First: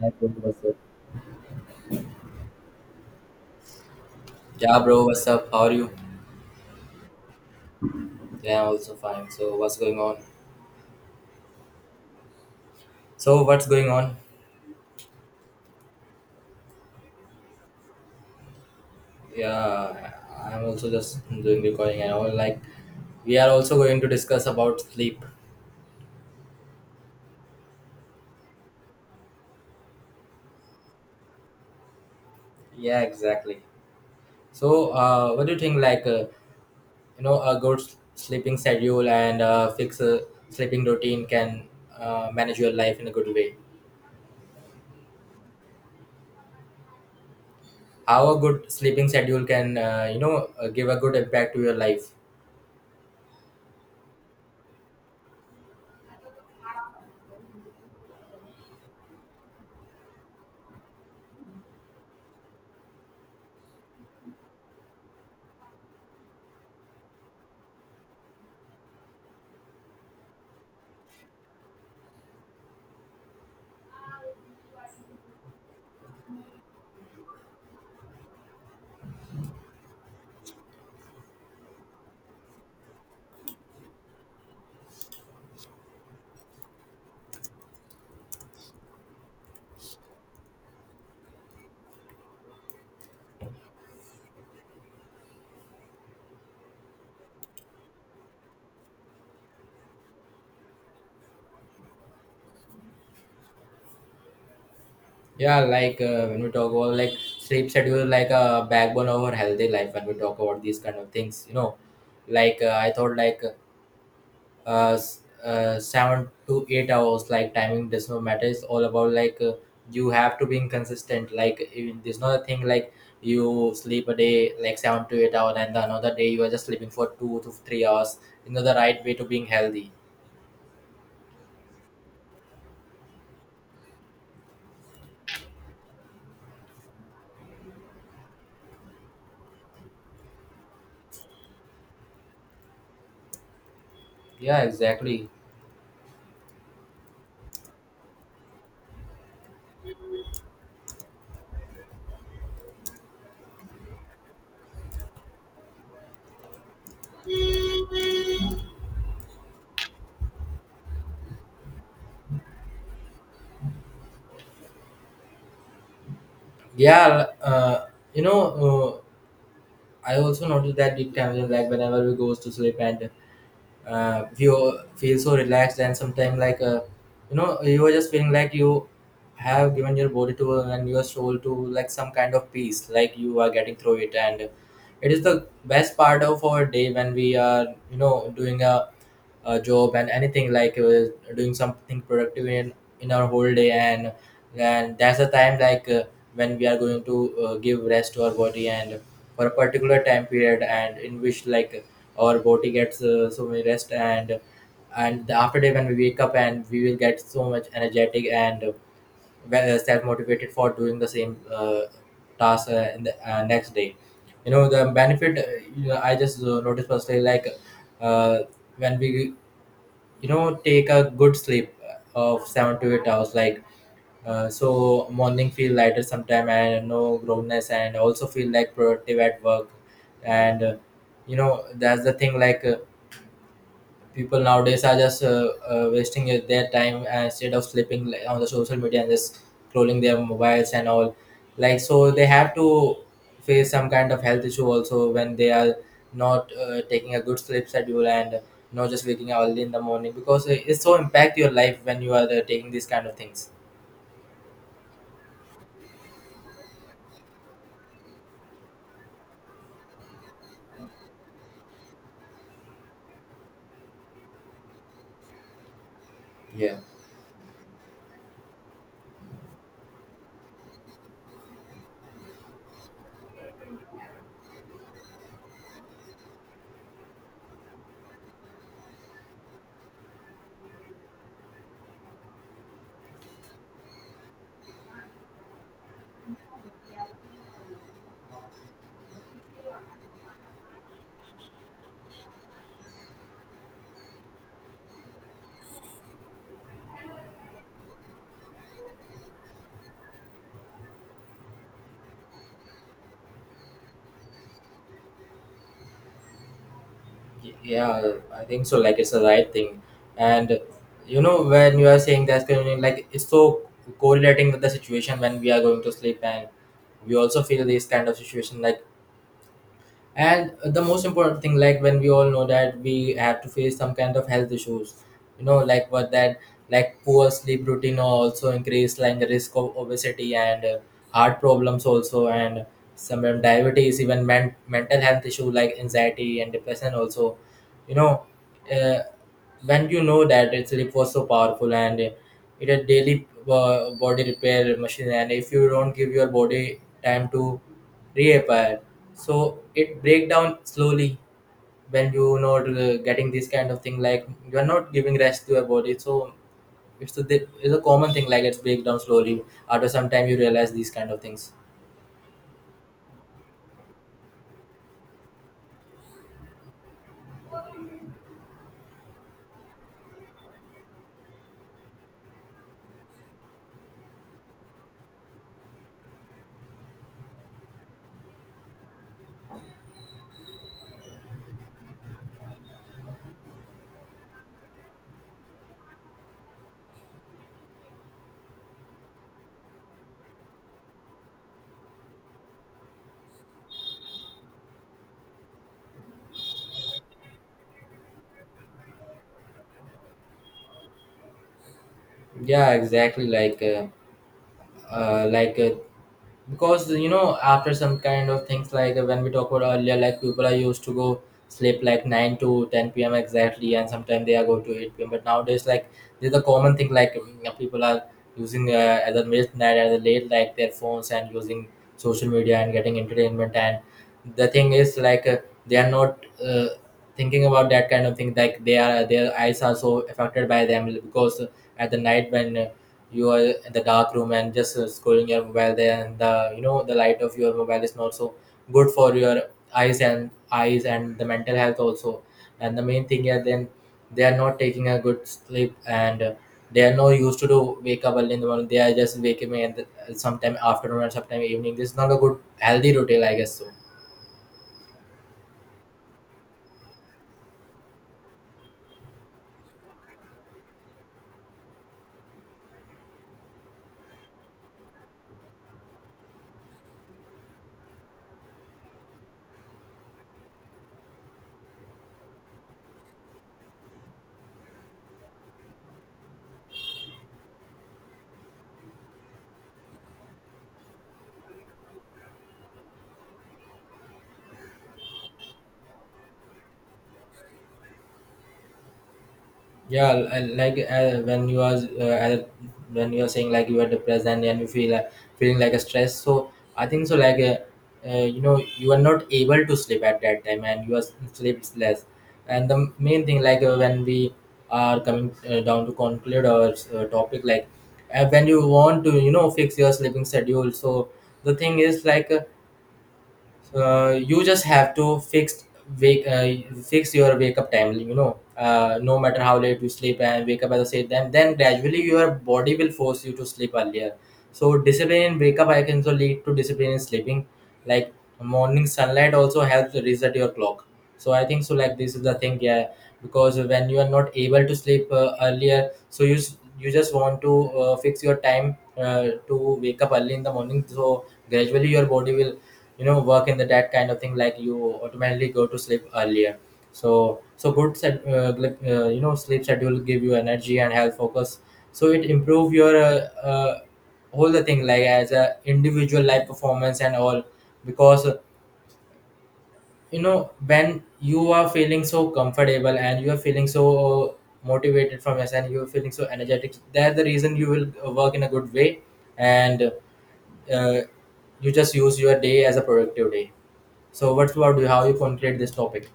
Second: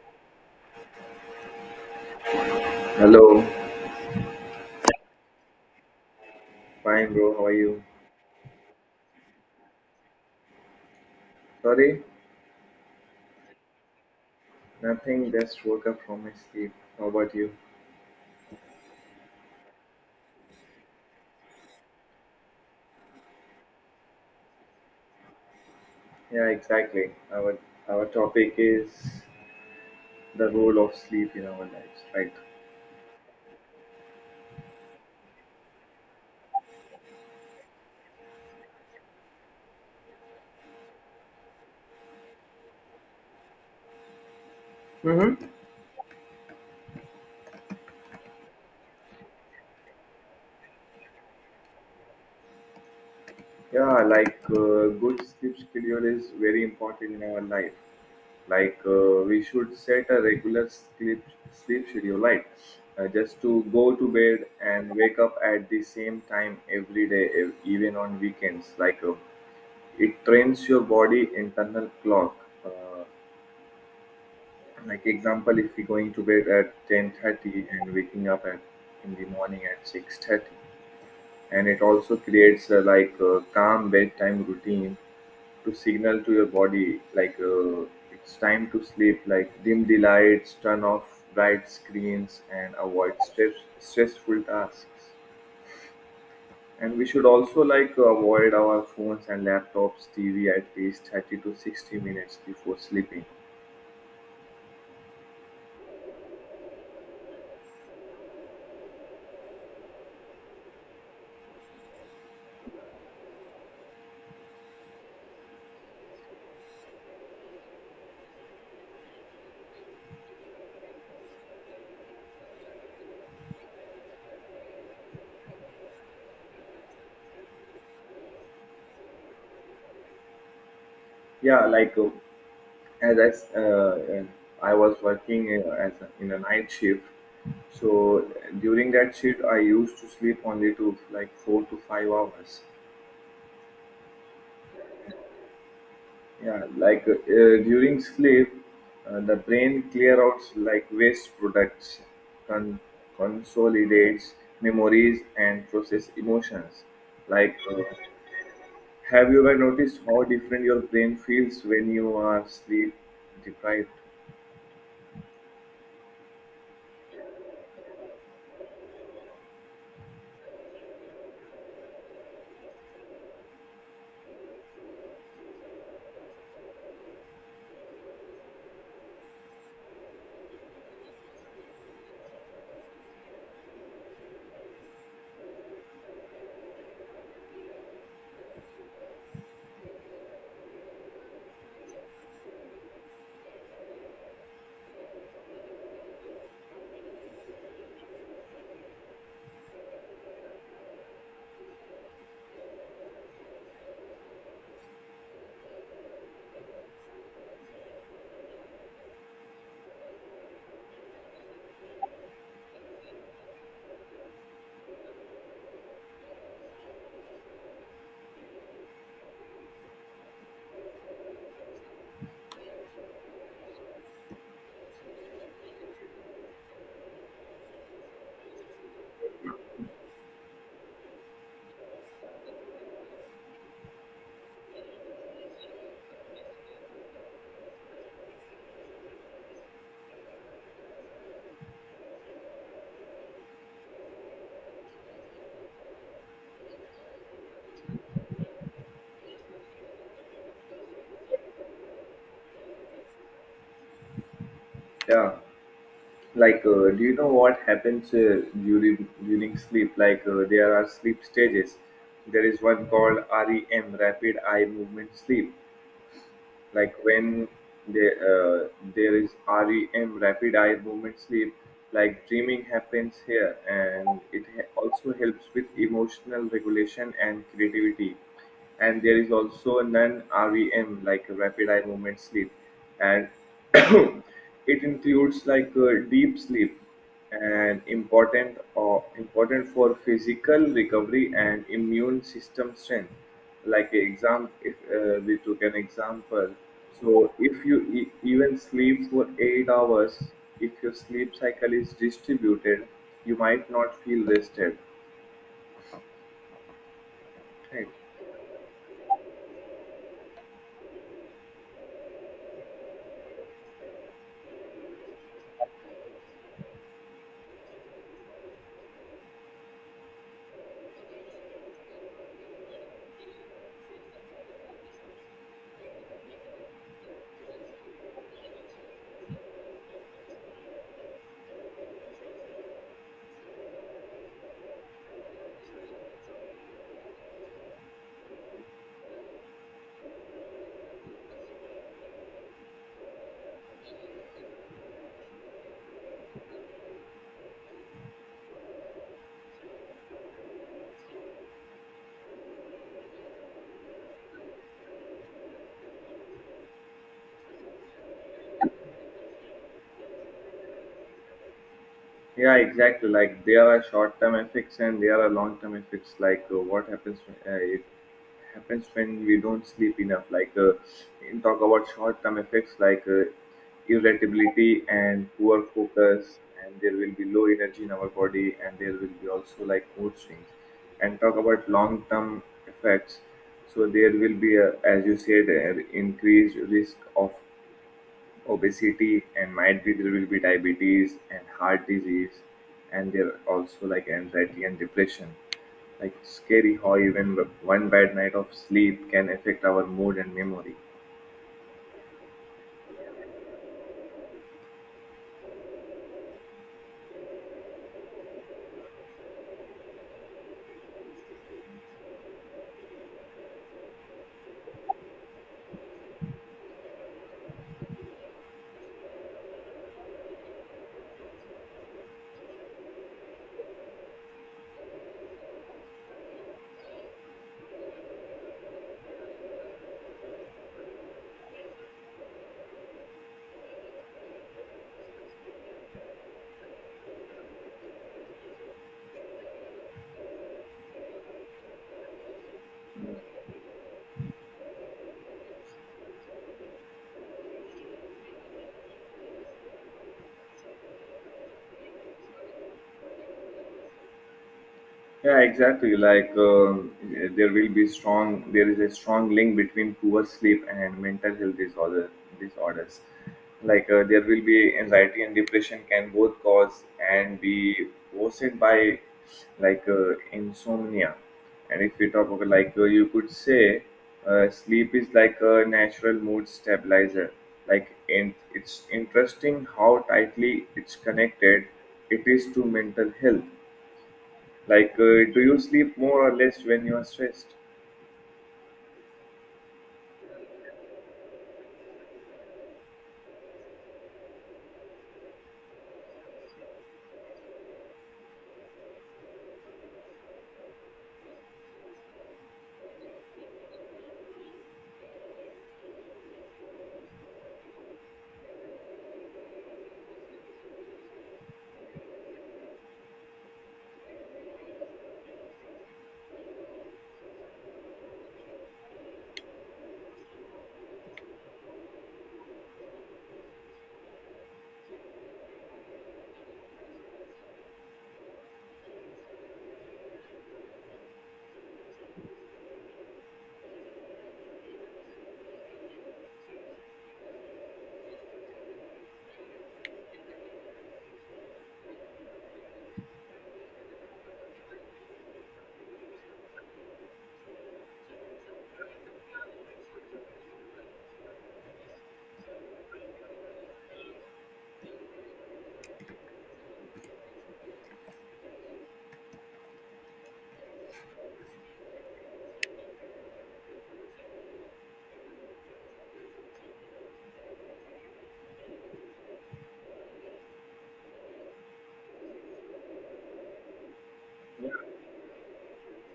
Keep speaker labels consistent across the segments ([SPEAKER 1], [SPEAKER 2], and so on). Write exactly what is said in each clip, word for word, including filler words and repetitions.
[SPEAKER 1] Hi, bro. What's up?
[SPEAKER 2] Hello.
[SPEAKER 1] Yeah, bro, what's up? How are you?
[SPEAKER 2] Fine, bro. How are you?
[SPEAKER 1] Yeah, I'm also fine. So, what's going on?
[SPEAKER 2] Sorry,
[SPEAKER 1] So, what's going on?
[SPEAKER 2] nothing. Just woke up from my sleep. How about you?
[SPEAKER 1] Yeah, I'm also just doing recording and all. Like, we are also going to discuss about sleep.
[SPEAKER 2] Yeah, exactly. Our our topic is the role of sleep in our lives, right?
[SPEAKER 1] Yeah, exactly. So, uh, what do you think? Like, uh, you know, a good s- sleeping schedule and uh, fix a sleeping routine can uh, manage your life in a good way.
[SPEAKER 2] Mm-hmm.
[SPEAKER 1] How a good sleeping schedule can uh, you know, uh, give a good impact to your life.
[SPEAKER 2] Yeah, like uh, good sleep schedule is very important in our life. Like uh, we should set a regular sleep sleep schedule, like uh, just to go to bed and wake up at the same time every day, ev- even on weekends. Like uh, It trains your body internal clock. Uh, like example, if you're going to bed at ten thirty and waking up at in the morning at six thirty, and it also creates a, like a calm bedtime routine to signal to your body like uh, it's time to sleep, like dim the lights, turn off bright screens and avoid stress- stressful tasks. And we should also like avoid our phones and laptops, T V at least thirty to sixty minutes before sleeping.
[SPEAKER 1] Yeah, like uh, when we talk about like sleep schedule, like a uh, backbone of our healthy life. When we talk about these kind of things, you know, like uh, I thought like uh, s- uh seven to eight hours, like timing does not matter. It's all about like uh, you have to be consistent. Like if- there's not a thing like you sleep a day like seven to eight hours, and the another day you are just sleeping for two to three hours. You know the right way to being healthy.
[SPEAKER 2] Yeah, like uh, as I, s- uh, uh, I was working uh, as a, in a night shift, so during that shift I used to sleep only to like four to five hours.
[SPEAKER 1] Yeah, exactly.
[SPEAKER 2] Yeah, like uh, uh, during sleep, uh, the brain clear out like waste products, con- consolidates memories and process emotions, like uh, have you ever noticed how different your brain feels when you are sleep deprived?
[SPEAKER 1] Yeah, uh, you know. Uh, I also noticed that it can, like whenever we goes to sleep and uh, you feel so relaxed, and sometimes like uh, you know you are just feeling like you have given your body to and your soul to like some kind of peace, like you are getting through it. And it is the best part of our day, when we are you know doing a, a job and anything like uh, doing something productive in in our whole day. And and that's the time like uh, when we are going to uh, give rest to our body and for a particular time period, and in which like our body gets uh, so many rest. And and the after day when we wake up, and we will get so much energetic and well, uh, self-motivated for doing the same uh, task uh, in the uh, next day. You know the benefit, uh, you know, i just uh, noticed personally, like uh, when we you know take a good sleep uh, of seven to eight hours, like uh, so morning feel lighter sometime and no groanness and also feel like productive at work. And uh, you know that's the thing, like uh, people nowadays are just uh, uh, wasting it- their time uh, instead of sleeping, like on the social media and just scrolling their mobiles and all. Like, so they have to face some kind of health issue also, when they are not uh, taking a good sleep schedule and not just waking up early in the morning, because it- it's so impact your life when you are uh, taking these kind of things.
[SPEAKER 2] Yeah, like uh, do you know what happens uh, during during sleep? Like uh, there are sleep stages. There is one called REM, rapid eye movement sleep,
[SPEAKER 1] Yeah.
[SPEAKER 2] like when there uh, there is REM rapid eye movement sleep, like dreaming happens here and it ha- also helps with emotional regulation and creativity. And there is also a non-REM like rapid eye movement sleep and it includes like uh, deep sleep and important or important for physical recovery and immune system strength. Like a exam if uh, We took an example, so if you e- even sleep for eight hours, if your sleep cycle is distributed you might not feel rested, right?
[SPEAKER 1] Yeah, I think so. Like, it's the right thing, and you know when you are saying that's going to, like, it's so correlating with the situation when we are going to sleep, and we also feel this kind of situation, like. And the most important thing, like when we all know that we have to face some kind of health issues, you know, like what that, like, poor sleep routine also increase like the risk of obesity and uh, heart problems also and some diabetes, even men- mental health issue like anxiety and depression also. you know uh, when you know that, its it was so powerful, and it a daily uh, body repair machine. And if you don't give your body time to repair, so it break down slowly. When you not uh, getting this kind of thing, like you are not giving rest to your body, so it's a, it's a common thing, like it's break down slowly. After some time you realize these kind of things.
[SPEAKER 2] Yeah, exactly. Like there are short-term effects and there are long-term effects. Like uh, what happens uh, if happens when we don't sleep enough. Like uh, in talk about short-term effects, like uh, irritability and poor focus, and there will be low energy in our body, and there will be also like mood swings. And talk about long-term effects. So there will be, a, as you said, an increased risk of obesity, and might be there will be diabetes and heart disease, and there are also like anxiety and depression. Like scary how even one bad night of sleep can affect our mood and memory.
[SPEAKER 1] Yeah, exactly. Like uh, uh, like uh, because you know after some kind of things, like uh, when we talked about earlier, like people are used to go sleep like nine to ten p m exactly, and sometimes they are go to eight p m. But nowadays like there's a common thing, like um, you know, people are using, uh, as a midnight as a late, like their phones and using social media and getting entertainment. And the thing is, like uh, they are not uh, thinking about that kind of thing, like they are, their eyes are so affected by them. Because at the night, when uh, you are in the dark room and just uh, scrolling your mobile there, and the, you know the light of your mobile is not so good for your eyes and eyes and the mental health also. And the main thing is then they are not taking a good sleep and uh, they are no used to do wake up early in the morning. They are just waking me and uh, sometime afternoon and sometime evening. This is not a good healthy routine, I guess so.
[SPEAKER 2] Yeah, exactly. Like um, there will be strong, there is a strong link between poor sleep and mental health disorder, disorders. Like uh, there will be anxiety and depression can both cause and be caused by like uh, insomnia. And if we talk about like uh, you could say uh, sleep is like a natural mood stabilizer. Like in, it's interesting how tightly it's connected it is to mental health. Like, uh, do you sleep more or less when you are stressed?
[SPEAKER 1] Yeah, l- and like uh, when you are uh, at- when you are saying like you are depressed and, and you feel uh, feeling like a stress, so I think so, like uh, uh, you know you are not able to sleep at that time and you are s- sleeps less. And the main thing, like uh, when we are coming uh, down to conclude our uh, topic, like uh, when you want to you know fix your sleeping schedule, so the thing is, like uh, uh, you just have to fix wake uh, fix your wake up time. You know uh, no matter how late you sleep, and wake up at the same time, then gradually your body will force you to sleep earlier. So discipline in wake up I can also lead to discipline in sleeping. Like morning sunlight also helps reset your clock. So I think so, like this is the thing. Yeah, because when you are not able to sleep uh, earlier, so you s- you just want to uh, fix your time uh, to wake up early in the morning. So gradually your body will, you know work in the that kind of thing, like you automatically go to sleep earlier. So so good set, uh, like, uh, you know sleep schedule give you energy and health focus. So it improve your uh, uh, whole the thing, like as a individual life performance and all. Because uh, you know when you are feeling so comfortable, and you are feeling so motivated from us, and you're feeling so energetic, that's the reason you will uh, work in a good way. And uh, you just use your day as a productive day. So what's about you? How you conclude this topic?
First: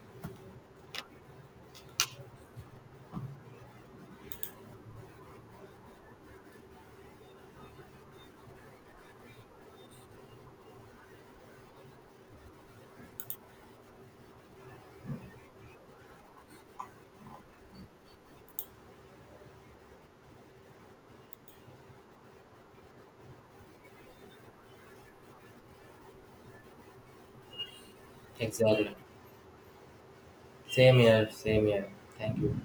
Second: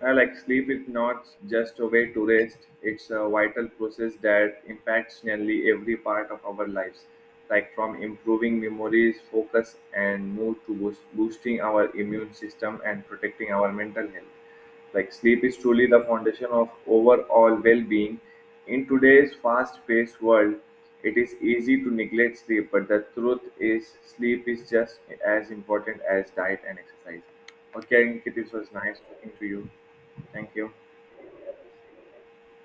[SPEAKER 2] Uh, like, sleep is not just a way to rest, it's a vital process that impacts nearly every part of our lives, like from improving memories, focus, and mood to boost, boosting our immune system and protecting our mental health. Like, sleep is truly the foundation of overall well being. In today's fast paced world, it is easy to neglect sleep, but the truth is, sleep is just as important as diet and exercise. Okay, Ankit, it was
[SPEAKER 1] Exactly.
[SPEAKER 2] nice talking to you. Thank you.
[SPEAKER 1] Same here, same here. Thank you.